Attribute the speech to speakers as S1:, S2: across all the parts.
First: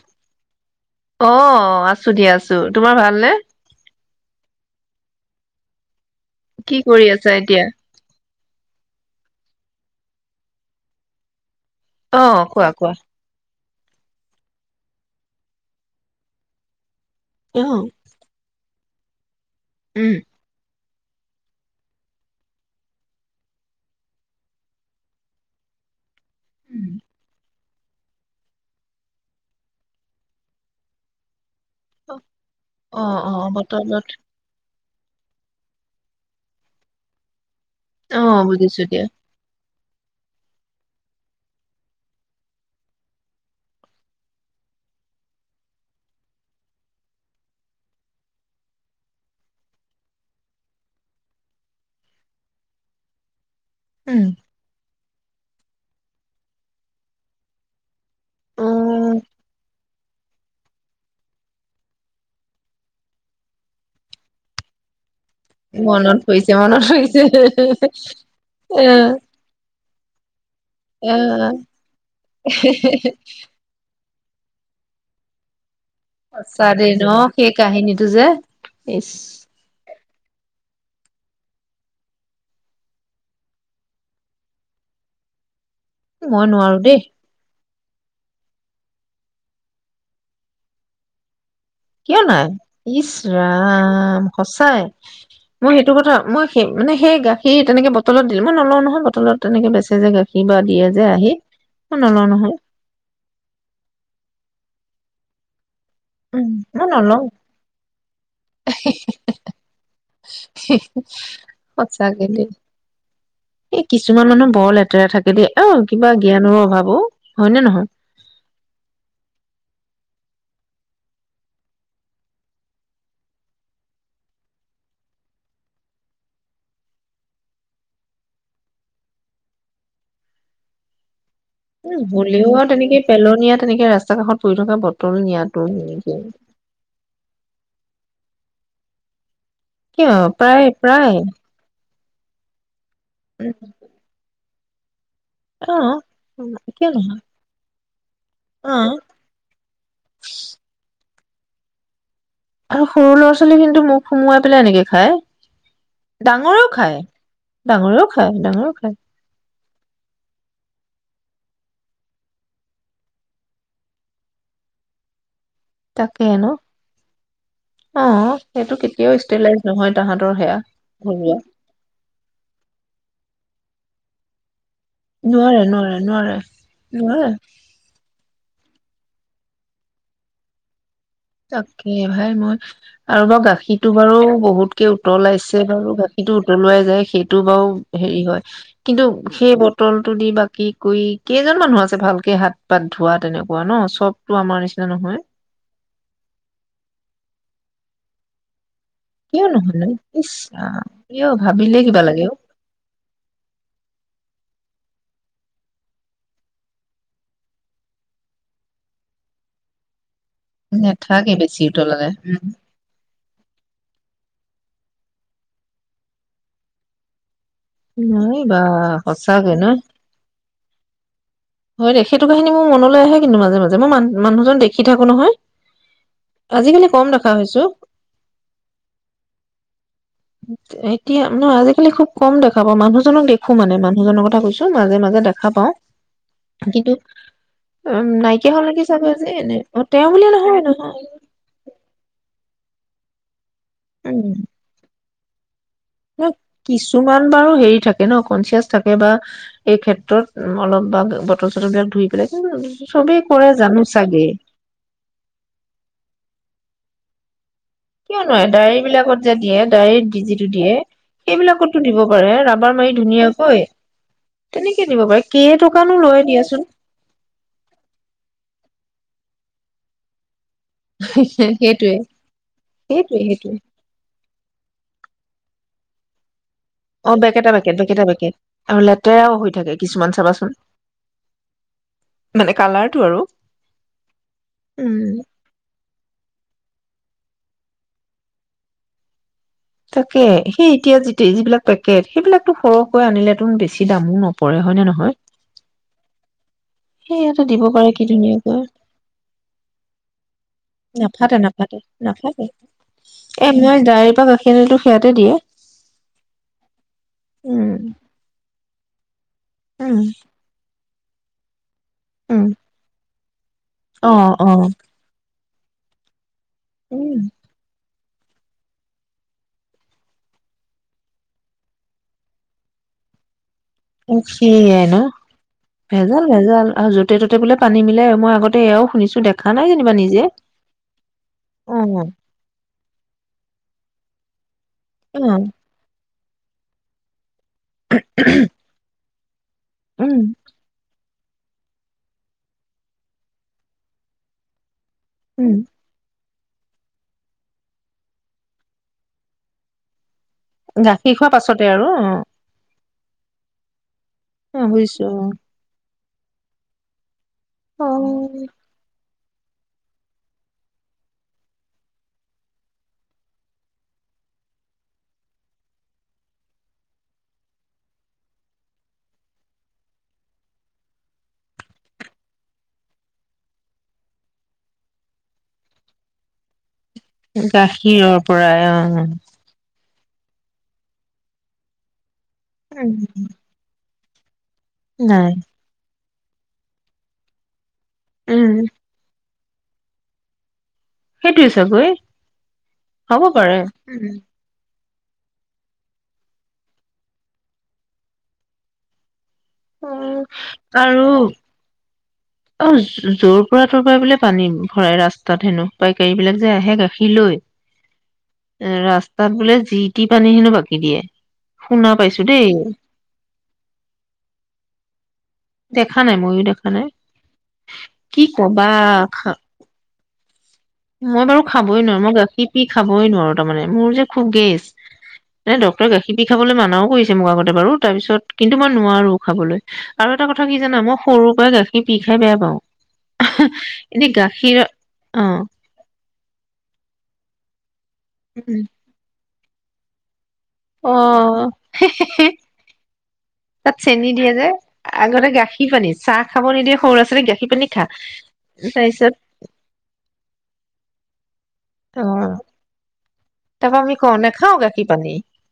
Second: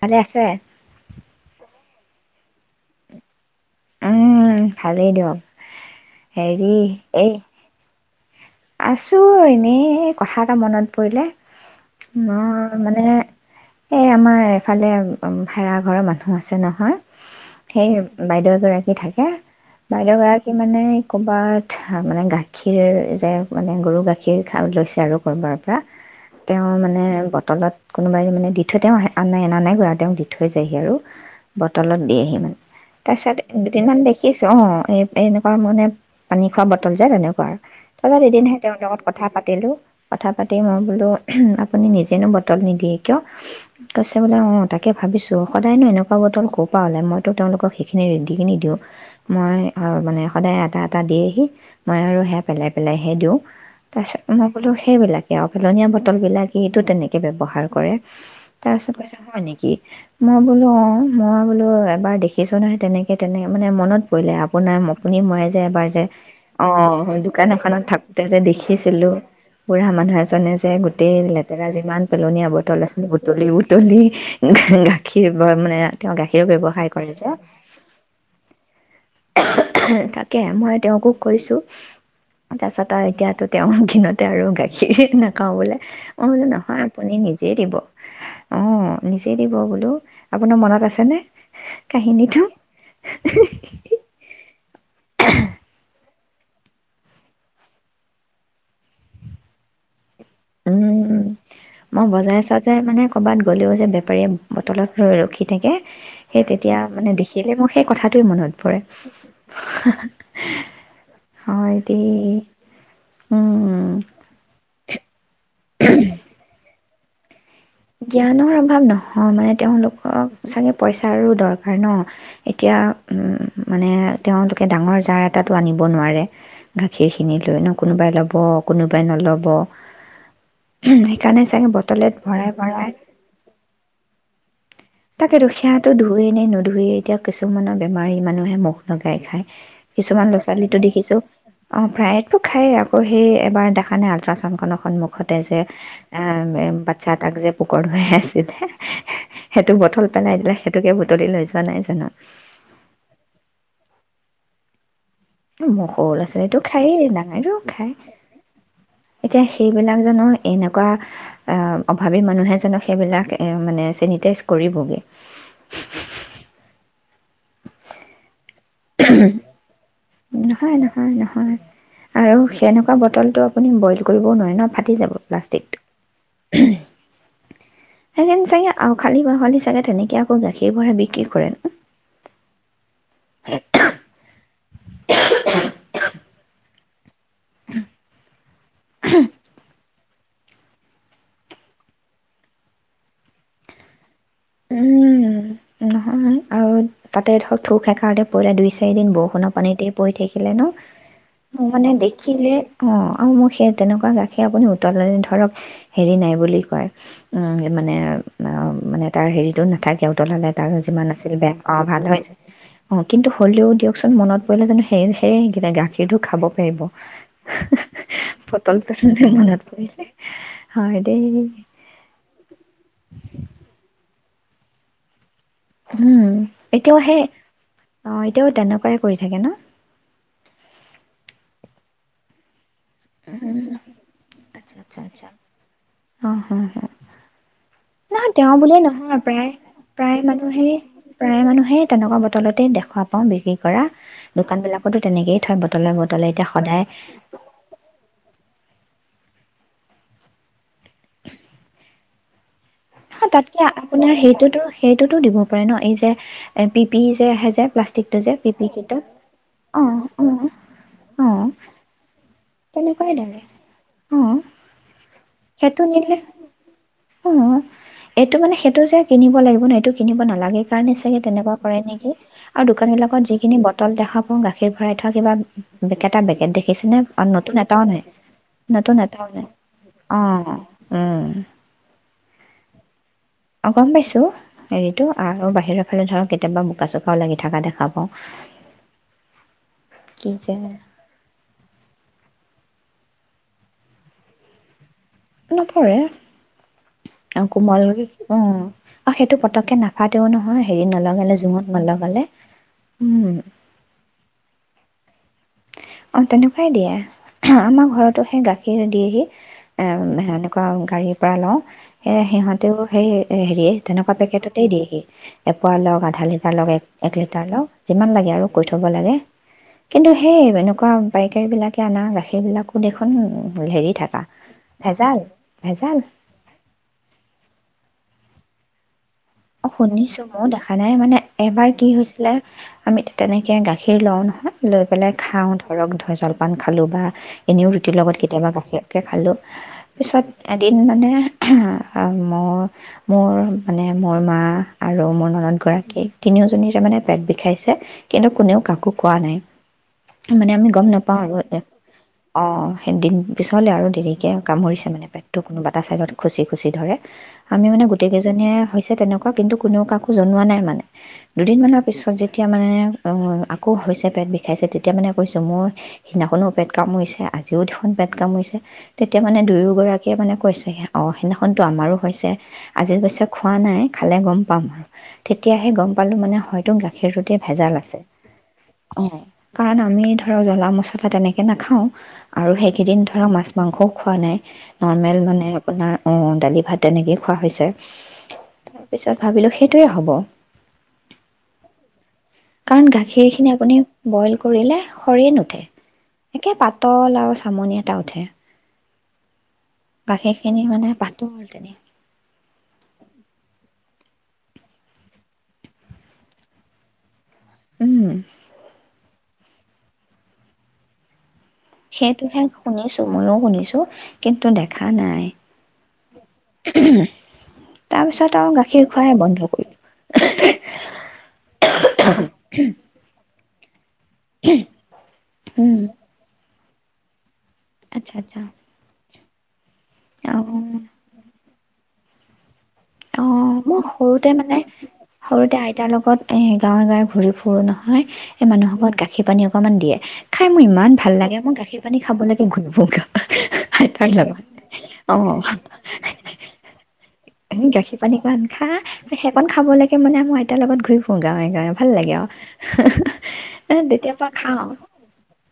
S1: ভালে আছে?
S2: অ আছো দিয়া আছো তোমাৰ ভালনেে
S1: উম, ভালেই দিয়ক।
S2: কি কৰি আছা এতিয়া
S1: আছো এনেই কথা এটা মনত পৰিলে
S2: অ
S1: ম
S2: কোৱা কোৱা
S1: মানে এ, আমাৰ এফালে ভাড়াঘৰৰ মানুহ আছে নহয়
S2: অ
S1: সেই বাইদেউ এযোৰ কি থাকে
S2: উম
S1: বাইদেউ গৰাকী, মানে ক'বাত, মানে, গাখীৰ যে মানে গৰু গাখীৰা লৈছে আৰু ক'বাৰ পৰা তেওৰ মানে বটলত কোনোবাই মানে দি থৈ তেওঁ আহ নাই অনা নাই কৰা তেওঁক দি থৈ যায়হি আৰু বটলত দিয়েহি, মানে।
S2: অ
S1: তাৰ
S2: অ
S1: পিছত দুদিনমান
S2: বতৰত
S1: দেখিছোঁ। অ' এ, এনেকুৱা, মানে, পানী খোৱা বটল যে, তেনেকুৱা আৰু
S2: অ
S1: [unintelligible] এদিনহে তেওঁৰ
S2: বুজিছো দিয়া
S1: লগত কথা পাতিলোঁ কথা পাতি মই বোলো আপুনি নিজেনো বটল নিদিয়ে কিয় কৈছে বোলে অ তাকে ভাবিছো সদায়নো এনেকুৱা বটল কৰ পৰা হলে মইতো তেওঁলোকক সেইখিনি ৰেডি নিদিওঁ মই মানে সদায় এটা এটা দিয়েহি মই আৰু হেয়া পেলাই পেলাইহে দিওঁ
S2: উম
S1: তাৰপিছত মই বোলো, সেইবিলাক এ, আ ফেলনীয়া বটলবিলাক সি সেইটো তেনেকৈ ব্যৱহাৰ কৰে।
S2: অ
S1: তাৰপিছত কৈছ হয় নেকি মই বোলো অ', মই বোলো, এবাৰ দেখিছোঁ নহয়, তেনেকে- তেনেকে মানে মনত পৰিলে আপোনাৰ মোক? আপুনি মৰে যে, এবাৰ যে
S2: মনত পৰিছে
S1: ',
S2: মনত
S1: অ',
S2: পৰিছে
S1: দোকানত থাকোঁতে যে,
S2: এ
S1: দেখিছিলোঁ। বুঢ়া মানুহ এজনে যে,
S2: এ
S1: 'গোটেই লেতেৰা যিমান পেলনীয় বটল আছিল বুটলি - বুটলি, গাখীৰ বা মানে তেওঁ গাখীৰৰ
S2: সঁচা দে
S1: ব্যৱসায়
S2: ন
S1: কৰে যে
S2: ', সেই কাহিনীটো যে, ইছ,
S1: কে মই তেওঁকো কৈছোঁ তাৰপিছত আৰু এতিয়াতো তেওঁ ঘিনতে আৰু গাখীৰ নাখাও বোলে। অ',
S2: মই
S1: মানে
S2: নোৱাৰো
S1: নহয়
S2: দেই
S1: আপুনি নিজে দিব। অ', নিজেই দিব বোলো, আপোনাৰ মনত আছেনে?
S2: কিয়
S1: কাহিনীটো
S2: নাই? ইচ ৰাম, সঁচাই মই সেইটো কথা মই সেই মানে সেই গাখীৰ তেনেক বটলত দিলো, মই নলওঁ নহয় বটলত তেনেকে বেচে যে গা
S1: উমম', মই বজাই
S2: নহয়
S1: চাও যে, মানে কবাত গ'লেও যে বেপাৰীয়ে বটলত ৰৈ ৰখি, ' গতিকে, সেই
S2: উম
S1: তেতিয়া
S2: মই
S1: মানে
S2: নলওঁ
S1: দেখিলে মোৰ সেই কথাটোে মনত পৰে। হয় -দেই
S2: এই
S1: -উম',
S2: কিছুমান মানুহ বৰ [unintelligible] অ', কিবা জ্ঞানৰ অভাৱো।
S1: জ্ঞানৰ অভাৱ নহয়, মানে তেওঁলোকক চাগে, পইচাৰো দৰকাৰ ন', এতিয়া, উম্, মানে তেওঁলোকে ডাঙৰ- জাৰ এটাতো আনিব নোৱাৰে, গাখীৰ খিনি লৈ ন ', কোনোবাই ল'ব- কোনোবাই নল'ব। পানী- ছানি
S2: উম
S1: বটলত
S2: হ'লেও আৰু
S1: ভৰাই।
S2: তেনেকে পেলনীয়া, তেনেকে ৰাস্তা, - [unintelligible]
S1: তাকে দুখীয়াতো ধুয়ে নে নুধুৱে, এতিয়া কিছুমানৰ বেমাৰী। মানুহে মুখ ন ', গাই খায়।
S2: কিয়
S1: কিছুমান ল'ৰা
S2: প্ৰায়
S1: ছোৱালীটো
S2: প্ৰায়
S1: দেখিছোঁ, অ'। প্ৰায়েটো খায়ে, - ওঃ সেই
S2: উম,
S1: দেখা নাই আল্ট্ৰাছাউণ্ড, কাণখনৰ সম্মুখ, '- মুখতে যে,
S2: অ
S1: আহ',
S2: উম, কিয়
S1: বাচ্ছা
S2: নহয়
S1: এটাক যে পোকৰ ধুৱাই আছিলে।
S2: অ
S1: টো', বটল পেলাই দিলে সেইটোকে বুটলি লৈ যোৱা নাই জানো?
S2: আৰু সৰু ল'ৰা ছোৱালীখিনিটো মোক সোমোৱাই পেলাই এনেকে খায়।
S1: মোৰ সৰু ল'ৰা ছোৱালীটো
S2: ডাঙৰেও খায়
S1: খায়েই ডাঙাই
S2: ডাঙৰেও খায় ডাঙৰেও খায়
S1: খাই এতিয়া সেইবিলাক জানো এনেকুৱা অভাৱী মানুহে জানো সেইবিলাক মানে চেনিটাইজ কৰিবগৈ
S2: তাকে ন অ সেইটো কেতিয়াও ষ্টেলাইজ নহয় তাহাঁতৰ সেয়া
S1: নহয় নহয়
S2: ঘৰুৱা
S1: নহয় আৰু সেনেকুৱা বটলটো আপুনি বইল কৰিব নোৱাৰে ন যাব
S2: নোৱাৰে
S1: প্লাষ্টিকটো
S2: নোৱাৰে নোৱাৰে নোৱাৰে
S1: সেই কানে চাগে অ খালি ব খালি চাগে তেনেকে আকৌ গাখীৰ ব বি
S2: তাকে ভাই মই আৰু বাৰু গাখীৰতটো বাৰু বহুতকে উতলাইছে বাৰু গ সিটো উতলোৱাাই যায় সেই টো বা হেৰি হয় কিন্তু সেই বটল টো দি বাকি কৰি কেইজন মানুহ আছে ভালকে হাত পাত ধোৱা তেনেকুৱা ন চব টো আমাৰ নিচিনা নহয়
S1: উম নহয় আৰু তাতে ধৰক থুক সেকাৰ দি পৰিলে দুই চাৰিদিন
S2: কিয়
S1: বৰষুণৰ পানীতে
S2: নহয়নো
S1: পৰি
S2: ইচ
S1: থাকিলে ন
S2: ৰাম কিয় ভাবিলে
S1: মানে
S2: কিবা লাগে অ
S1: দেখিলে অ আৰু মোৰ সেই তেনেকুৱা গাখীৰ আপুনি উতল ধৰক হেৰি নাই বুলি কয় মানে মানে তাৰ হেৰিটো নাথাকেও তলালে ত আৰু যিমান
S2: নাথাকে
S1: আছিল বেয়া
S2: বেছি
S1: অ ভাল
S2: উতলালে
S1: হৈছিল অ কিন্তু হ'লেও দিয়কচোন মনত পৰিলে জানো সেই সেইকিনা গাখীৰটো খাব পাৰিব
S2: নাই বা
S1: ফটল তুলোতে
S2: সচাঁকে
S1: মনত
S2: ন
S1: পৰিলে হয় দেই
S2: হয় দে সেইটোক কহিনী মোৰ মনলৈ আহে কিন্তু মাজে মাজে মই ম মানুহজন দেখি থাকো নহয়
S1: উম
S2: আজিকালি
S1: এতিয়াও
S2: কম
S1: সেই
S2: দেখা হৈছো
S1: অ এতিয়াও তেনেকুৱাই কৰি থাকে ন
S2: এতিয়া নহয় আজিকালি খুব কম দে দেখা পাওঁ মানুহজনক দেখো মানে মানুহজনৰ কথা কৈছো মাজে মাজে দেখাপাওঁ
S1: অ হ
S2: কিন্তু উ
S1: নহয় তেওঁ
S2: নাইকিয়া
S1: বুলিয়ে
S2: হলেকে চাব
S1: নহয়
S2: যে
S1: প্ৰায়
S2: এনে অ তেওঁ
S1: প্ৰায়
S2: বুলিয়ে নহয় নহয়
S1: তলতে দেখুৱা পাওঁ বিশেষৈ কৰা
S2: উম
S1: দোকান বিলাকতো তেনেকেই থাই ব
S2: কিছুমান বাৰু হেৰি থাকে ন কনচিয়াছ থাকে বা এই ক্ষেত্ৰত অলপ বা বটন চটন বিলাক ধুই পেলাই কি
S1: তাতকে আপোনাৰ সেইটোতো সেইটোতো দিব পাৰে ন এই যে এফ পি যে আহে যে প্লাষ্টিকটো যে পি
S2: কিয়নোৱাই
S1: পি
S2: ডায়েৰী
S1: কিটত
S2: বিলাকত যে দিয়ে
S1: অ
S2: ডায়েৰী
S1: অ
S2: যিটো দিয়ে
S1: অ
S2: সেইবিলাকতো দিব পাৰে ৰাবাৰ মাৰি
S1: তেনেকুৱাই লাগে
S2: ধুনীয়াকৈ
S1: অ
S2: তেনেকে দিব পাৰে কেই
S1: সেইটো
S2: টকানো
S1: নিলে
S2: লয় দিয়াচোন
S1: অ এইটো মানে সেইটো যে কিনিব লাগিব আপোন এইটো কিনিব নালাগে কাৰণে চাগে তেনেকুৱা কৰে
S2: সেইটোৱে
S1: নেকি আৰু দোকান
S2: সেইটোৱে
S1: বিলাকত
S2: সেইটোৱে
S1: যিখিনি বটল দেখা পাওঁ গা [unintelligible] ভৰাই থোৱা কিবা বেকেটা বেকেট দেখিছ
S2: অ', বেকেটা বেকেট, বেকেটা বেকেট, আৰু
S1: নতুন এটাও
S2: লেতেৰাও
S1: নাই
S2: হৈ থাকে কিছুমান
S1: অঁ
S2: চাবাচোন।
S1: উম
S2: মানে কালাৰটো আৰু
S1: অ', গম পাইছো, হেৰিতো
S2: উম
S1: আৰু বাহিৰৰ ফালে ধৰ কেতিয়াবা বোকা চকা লাগি থকা দেখা পাওঁ।
S2: তাকে
S1: কি যে
S2: সেই এতিয়া যি-যিবিলাক পেকেট সেইবিলাক সৰহকৈ আনিলেতো বেছি দামো নপৰে হয় নে নহয়?
S1: নপৰে।
S2: সেই ইয়াতে
S1: আৰু
S2: দিব
S1: কোমল,
S2: পাৰে কি
S1: উম
S2: ধুনীয়াকৈ
S1: আৰু সেইটো পতককে নাফাতেও নহয় হেৰিত
S2: নাফাতে
S1: নলগালে,
S2: নাফাতে
S1: জুঙত নলগালে,
S2: নাফাতে
S1: উম।
S2: এ মই ডায়েৰীৰ পৰা গাখীৰ আনিলো সেয়াতে দিয়ে।
S1: অ', তেনেকুৱাই দিয়ে,
S2: উম
S1: আমাৰ ঘৰতো সেই গা [unintelligible] এ,
S2: উম
S1: সেনেকুৱা গাড়ীৰ পৰা লওঁ সেয়া
S2: উম
S1: সিহঁতেও, সেই এ, হেৰিয়ে
S2: অ
S1: তেনেকুৱা
S2: অ
S1: পেকেটতেই দিয়ে সি [unintelligible] [unintelligible] এক লিটাৰ [unintelligible] যিমান লাগে আৰু কৈ থব লাগে, কিন্তু সেই এনেকুৱা পাইকাৰীবিলাকে আনা গাখীৰবিলাকো দেখোন হেৰি থকা
S2: সেয়াই ন', ভেজাল ভেজাল, আৰু য'তে ত'তে বোলে পানী মিলাই আৰু মই আগত [unintelligible] শুনিছো। দেখা নাই
S1: অ',
S2: যেনিবা
S1: শুনিছো
S2: নিজে
S1: ময়ো দেখা নাই মানে, এবাৰ
S2: অ
S1: কি হৈছিলে, আমি তেনেকে গাখীৰ লও নহয় লৈ পেলাই
S2: অ
S1: খাওঁ ধৰক, ধ জল পান খালোঁ বা এনেও ৰুটিৰ লগত কেতিয়াবা গাখীৰকে খালো।
S2: উম
S1: পিছত এদিন মানে মোৰ-মোৰ মানে মই মা আৰু মোৰ
S2: উম
S1: ননত গৰাকী তিনিওজনী তাৰ মমানে পেট বিষাইছে কিন্তু কোনেও কাকো কোৱা নাই মানে আমি গম
S2: গাখীৰ
S1: নাপাও
S2: খোৱাৰ
S1: আৰু এতে
S2: পাছতে
S1: অ সদিন পিছলৈ আৰু দেৰি তে
S2: অ
S1: কামুৰিছে মানে,
S2: বুজিছো
S1: পেটটো কোনোবা এটা চাইডত খুচি খুচি ধৰে আমি মানে
S2: অ
S1: গোটেই কেইজনীয়ে
S2: অ
S1: হৈছ তেনেকুৱা কিন্তু কোনেও কাকো জনোৱা নাই মানে দুদিনমানৰ পিছত যেতিয়া মানে আকৌ হৈছে পেট বিষাইছে তেতিয়া মানে কৈছোঁ মোৰ সেইদিনাখনো পেট কামুৰিছে আজিও দেখন পেট কামুৰিছে তেতিয়া মানে দুয়োগৰাকীয়ে মানে কৈছে অঁ সেইদিনাখনতো আমাৰো হৈছে আজি অৱশ্যে খোৱা নাই খালে গম পাম আৰু তেতিয়াহে গম পালোঁ মানে হয়তো গ
S2: গাখীৰৰ পৰাই অ'।
S1: কাৰণ আমি ধৰক জ্বলা মছলা তেনেকে নাখাওঁ আৰু
S2: উম
S1: সেইকেইদিন ধৰক মাছ মাংস খুৱাই নৰ্মেল
S2: নাই
S1: মানে আপোনাৰ অঁ দালি ভাত তেনেকেই খোৱা হৈছে
S2: উম
S1: তাৰ পিছত ভাবিলোঁ সেইটোৱে হ'ব
S2: সেইটোৱ চাগৈয়
S1: কাৰণ গাখীৰ খিনি আপুনি বইল কৰিলে সেয়ে নুঠে। একে পাতল আৰু চামনি এটা উঠে।
S2: অ',
S1: গাখীৰখিনি মানে
S2: আৰু
S1: পাতল তেনে
S2: অ', য'ৰ পৰা ত'ৰ পৰা বোলে পানী ভৰাই ৰাস্তাত হেনো, পাইকাৰী বিলাক যে আহে গাখীৰ লৈ
S1: উম,
S2: ৰাচ তাত বোলে যি- টি পানী হেনো বাকী দিয়ে। শুনা পাইছো
S1: সেইটোহে
S2: দেই
S1: শুনিছোঁ, ময়ো শুনিছোঁ, কিন্তু দেখা নাই।
S2: দেখা নাই, ময়ো দেখা নাই। কি
S1: তাৰপিছত আৰু
S2: কবা,
S1: গাখীৰ খোৱাই
S2: খা
S1: বন্ধ [inaudible]
S2: মই বাৰু খাবই নোৱাৰো মই গাখীৰ পি খাবই নোৱাৰো মানে মোৰ যে খুব গেছ। ‌ এনে
S1: উম,
S2: ডক্তৰে গাখীৰ পি খাবলৈ মান নাও কৰিছে মো আগত বাৰু তাৰ
S1: আচ্ছা
S2: পিছত,
S1: আচ্ছা
S2: কিন্তু মই নোৱাৰো‌ঁ খাবলৈ। আৰু এটা
S1: অঁ
S2: কথা কি জানা, মই সৰুৰ পাই গাখ সেই বি খাই বেয়া পাওঁ
S1: অ', মই
S2: এনে
S1: সৰুতে মানে,
S2: গাখীৰ অ
S1: সৰুতে আই-' তেওঁ লগত এ গাঁৱে-গাঁৱে ঘূৰি ফুৰো ন। হয়, এই
S2: উম
S1: মানুহ ঘত গাখী পানী অ কমান দিয়ে। খাই মোৰ ইমান
S2: অ
S1: ভাল লাগে, মই গাখীৰ পানী খাবলেকে ঘূৰিফুগ
S2: তাত
S1: আইতাৰ
S2: চেনি দিয়ে
S1: লগত,
S2: যে
S1: অ।
S2: আগতে গাখীৰ পানী চাহ খাব নিদিয়ে সৰু ল'ৰা ছোৱালীক গাখীৰ পানী
S1: এখিনি
S2: খা
S1: গাখী পানীকণ খা,
S2: তাৰপিছত
S1: সেকণ খাব লকে মানে আ মই আইতা লগত ঘূৰি ফুং- গাঁৱে-গাঁৱে, ভাল লাগে আউ। হা হা।
S2: তাপা আমি কওঁ নাখাও গাখী পানী,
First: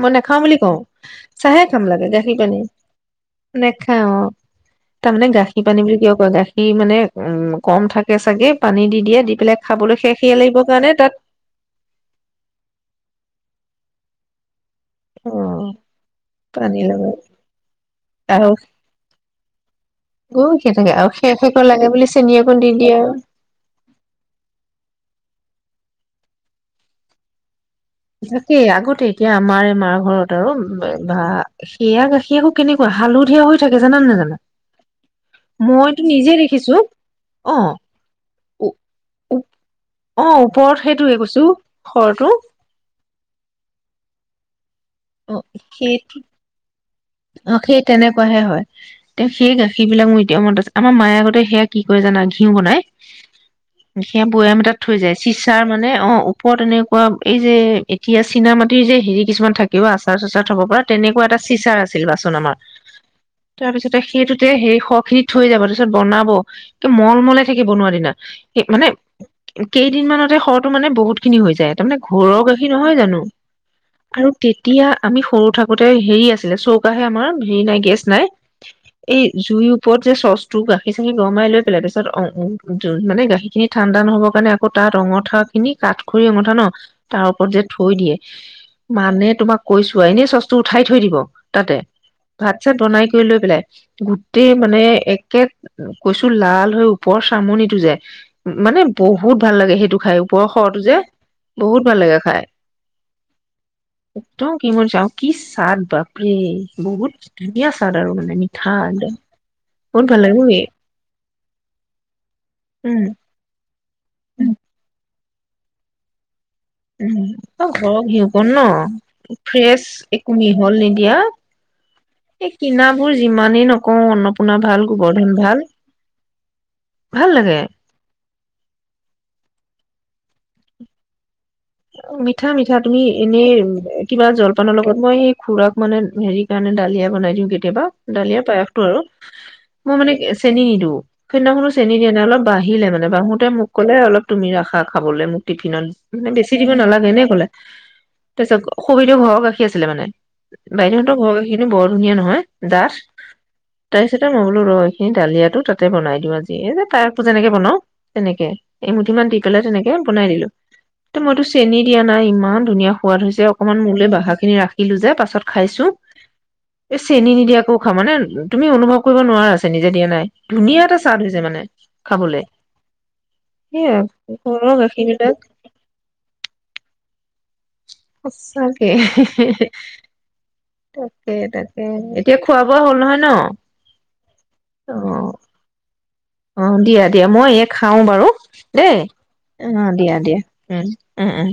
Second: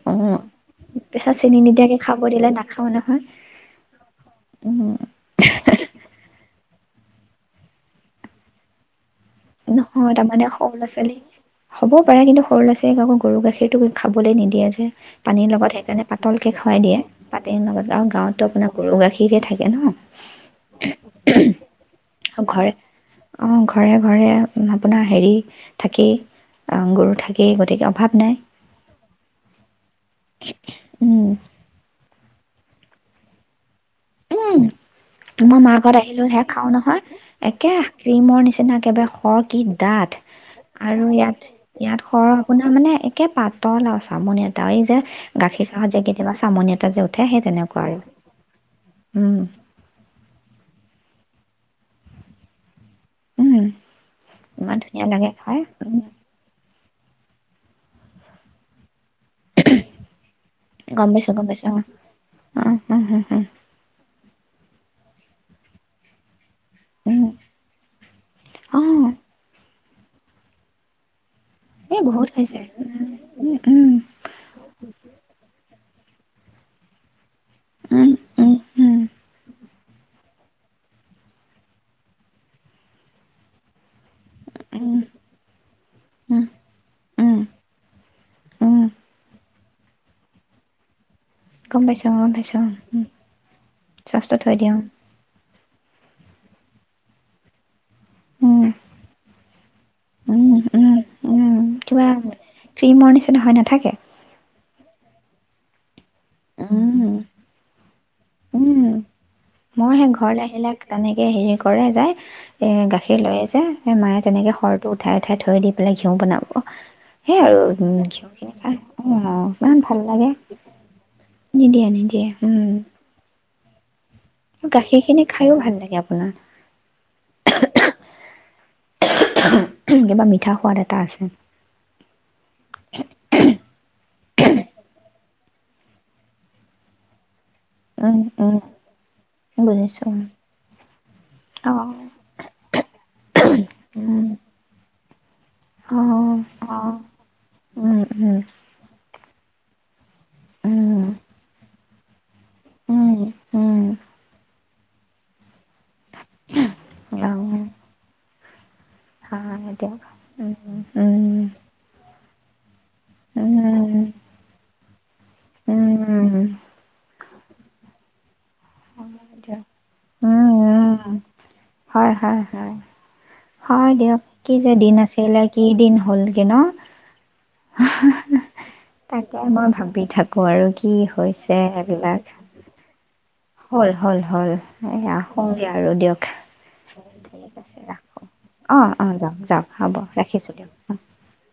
S2: মই
S1: অ
S2: নাখাও বুলি কওঁ,
S1: পিছত চেনি
S2: চাহে খাম
S1: নিদিয়াকে
S2: লাগে
S1: খাব
S2: গাখী
S1: দিলে
S2: পানী,
S1: নাখাওঁ নহয়
S2: নেখাও অ,
S1: উম
S2: তামানে গাখী পানী বুলি কিয় কয়, গাখীৰ মানে উম, কম থাকে চাগে পানী দি দিয়ে দি পেলাই খাবলৈ
S1: নহয়,
S2: সেষ সেয়া
S1: তাৰমানে
S2: লাগিবৰ
S1: সৰু ল'ৰা
S2: কাৰণে তাত
S1: ছোৱালী, হ'বও পাৰে কিন্তু সৰু ল'ৰা ছ ইক আকৌ গৰু গাখীৰটো খাবলেলৈ নিদিয়ে যে এ পানীৰ লগত
S2: অ',
S1: সেইকাৰণে পাতলকে
S2: পানী
S1: খুৱাই দিয়ে,
S2: লগা
S1: পানীৰ লগত আৰু গাঁৱততো আপোনাৰ গৰু গাখীৰকহে থাকে ন।
S2: গৈ থাকে আৰু সেৰ সেৰকৈ লাগে বুলি চেনি
S1: অ
S2: অকণ দি
S1: ঘৰে,
S2: দিয়ে আৰু।
S1: অ ঘৰে-ঘৰে আপোন আপোনা হেৰি থাকেই, আ গৰু থাকেই গতিকে অভাৱ নাই
S2: ইচা কেই, আগতে এতিয়া আমাৰে মাৰ ঘৰত আৰু বা
S1: উম
S2: সেয়া গাখী আক' কেনেকুৱা হালধীয়া হৈ থাকে জানা নে নাজানা?
S1: উম, মই মা ঘত
S2: মইতো
S1: আহিলেও
S2: নিজে
S1: হেয়া খাওঁ
S2: দেখিছো
S1: নহয়,
S2: অ',
S1: একেহ ক্ৰীম ৰ নিচিনা একেবাৰে খ
S2: অ',
S1: কি ডাঠ,
S2: ওপৰত
S1: আৰু
S2: সেইটোৱে
S1: ইয়াত,
S2: কৈছো
S1: ইয়াত
S2: খৰটো
S1: খৰ আপোনাৰ মানে একে পাতল আৰু চামনি এটা এই যে
S2: অ',
S1: গাখীৰ চাহত
S2: সেই
S1: যে কেতিয়াবা চামন এটা যে উঠে
S2: অ, সেই
S1: তেনেকুৱা আৰু
S2: তেনেকুৱাহে হয়। তেওঁ
S1: উম
S2: সেই গাখীৰ বিলাক মোৰ এতিয়া মনত আছে। আমা মায়ে আগতে হেয়া কি কৰে জানা, ঘিউ বনাই।
S1: উম
S2: সেয়া বৈয়াম এটাত
S1: ইমান
S2: থৈ
S1: ধুনীয়া
S2: যায়।
S1: লাগে খাই
S2: চিচাৰ মানে অ, ওপৰত এনে উআম, এই যে এতিয়া চীনা মাটিৰ যে হেৰিক কিছুমান থাকে অ আচাৰ চাচাৰ থ'ব পৰা,
S1: গম
S2: তেনেকুৱা
S1: পাইছো
S2: এটা
S1: গম পাইছো
S2: চিচাৰ আছ ছিলিবাছ খন আমা,
S1: অ অ
S2: তাৰ পিছতে সেইটোত তে হেই খ খিনি থৈ যাব, তাপিছত বনাব। কে মলমলাই থাকে বনোৱাৰ দিনা। এ
S1: অ অ
S2: মানে কেইদিনমানানতে খৰটো মানে বহুত খিন হৈ যায়, তামানে
S1: এই বহুত
S2: ঘৰৰ
S1: হৈছে
S2: গাখীৰ নহয় জানো,
S1: উম
S2: আৰু তেতিয়া আমি সৰু থাক গোতে হেৰি আছিলে চ আমাৰ [unintelligible] হেৰি নাই গেছ
S1: উম
S2: নাই।
S1: উম উম
S2: এই জুইৰ ওপৰত যে চচ টোৰ গাখীৰ [unintelligible] গৰমাই লৈ পেলাই তাছত অ উ মানে গাখিৰখিনি ঠান দান হ'বৰ কাৰণে আকৌ
S1: উম
S2: তাতঙঠা খিনি কাঠ খৰি
S1: উম
S2: অঙঠা ন
S1: উম
S2: তাৰ
S1: উম
S2: ওপৰত যে থৈ দিয়ে।
S1: উম
S2: মানে তোমাক কৈছো এনে চচটো উঠাই থৈ দিব। তাতে
S1: গম পাইছো গম
S2: ভাত
S1: পাইছো
S2: চাত বনাই
S1: উম
S2: কৰি লৈ পেলাই
S1: চচটো
S2: গোটেই
S1: থৈ দিওঁ
S2: মানে একে কৈছো লাল হৈ ওপৰ চামনিটো যে।
S1: উম
S2: মানে বহুত বহুত ভাল লাগে হে খাই
S1: উম
S2: ওপৰৰ সৰটো যে
S1: উম উম
S2: বহুত ভাল
S1: কিবা
S2: লাগে খাই
S1: ক্ৰীমৰ নিচিনা হয় নাথাকে
S2: [unintelligible] মোৰ যাওঁ কি স্বাদ বা! প্ৰি,
S1: উম
S2: বহুত ধুনীয়া স্বাদ‌ আৰু মানে। মিঠা
S1: উম মই
S2: বহুত
S1: হেই
S2: ভাল
S1: ঘৰলৈ
S2: লাগে
S1: আহিলে [unintelligible] এই হেৰি কৰে যায় এ গাখীৰ
S2: উম
S1: লৈ যে। সে মায়ে তেনেকে সৰটো উঠাই উঠাই থৈ দি পেলাই ঝউ বনাব। সেই আৰু
S2: অ ঘৰক ঘিহকন
S1: ঘিউখিনি খাই অ
S2: ন
S1: ইমান
S2: ফ্ৰেচ
S1: ভাল লাগে
S2: একো মিহল নিদিয়া
S1: নিদিয়ে নিদিয়ে
S2: এই
S1: উম
S2: কিনাাবোৰ যিমানেই ন অ পূৰ্ণা ভাল,
S1: গাখীৰ খিনি
S2: গোবৰ্ধন
S1: খায়ো
S2: ভাল,
S1: লাগে আপোনাৰ
S2: ভাল লাগে।
S1: কিবা মিঠা সোৱাদ এটা আছে।
S2: উম মিট [unintelligible] ঠা মিঠা তুমি এনেই কিবা জলপানৰ লগত মই সেই খুৰাক মানে হেৰি কাৰণে দালিয়া বনাই দিওঁ গে। কেতিয়াবা
S1: উম
S2: দালিয়
S1: উম
S2: পায়সতটো আৰু, মই
S1: বুজিছো
S2: মানে চেনি নিদু সদিনাখনো
S1: অ
S2: চেনি দিয়া নাই অলপ বঢাহিলে মানে বাহিলে মোক কলে অলপ
S1: উম
S2: তুমি ৰাখা। খাবলৈ মোক টিফিনত
S1: অ
S2: মানে [unintelligible] দিব
S1: অ
S2: নালাগে এনে কলে।
S1: উম উম
S2: তাছত [unintelligible] কি ঘৰৰ গাখিৰ আছিলে মানে, বাইদেহতৰ ঘৰৰ গাখিৰ খিনি বৰ ধুনীয়া নহয়। দাচ
S1: উম উম
S2: তাৰপিছতে মইাকলো ৰ সেই দালিয়াাতো তাক ততে বনাই দিও আজি এই যে তায়কো
S1: উম অ
S2: যেনেকে বনাও তেনেকে। এমুঠি মান দি কলে
S1: হয়
S2: তেনেকে
S1: দিয়ক
S2: বনাই দিলো
S1: উম
S2: ত মইতো চেনি দিয়া নাই ইমা ইমান ধুনীয়া সোৱাদ হৈছে অকনমান
S1: উম
S2: মোলে বাহা খিনি ৰাখিলো যে। ছত খাইছো।
S1: উম
S2: চেনি নিদিয়াকেও খাওঁ মানে তুমি অনুভৱ কৰিব
S1: উম
S2: নোৱাৰা চেনিী যে দিয়া নাই
S1: উম,
S2: ধুনীয়া এটা
S1: উম,
S2: চাদ হৈছে মানে
S1: হয়
S2: খাবলে
S1: হয় হয় হয়
S2: সেয়া
S1: দিয়ক কি যে
S2: ঘৰৰ
S1: দিন
S2: গাখীৰ বিলাক
S1: আছিলে কি দিন হ'ল কি ন
S2: সঁচাকে
S1: তাকে মই ভাবি থাকো আৰু কি
S2: তাকে
S1: হৈছে
S2: তাকে
S1: এইবিলাক।
S2: এতিয়া খোৱা বোৱা হ'ল নহয় ন
S1: হ'ল হ'ল হ'ল
S2: অ
S1: এয়া আহোঁগৈ আৰু দিয়ক
S2: অ দিয়া দিয়া মই
S1: ঠিক
S2: এই
S1: আছে
S2: খাও
S1: ৰাখোঁ
S2: বাৰু
S1: অ',
S2: দেই
S1: অ', যাওঁক যাওঁক
S2: অ
S1: হ'ব
S2: দিয়া দিয়া
S1: ৰাখিছোঁ দিয়ক
S2: উম
S1: অ'।
S2: উম উম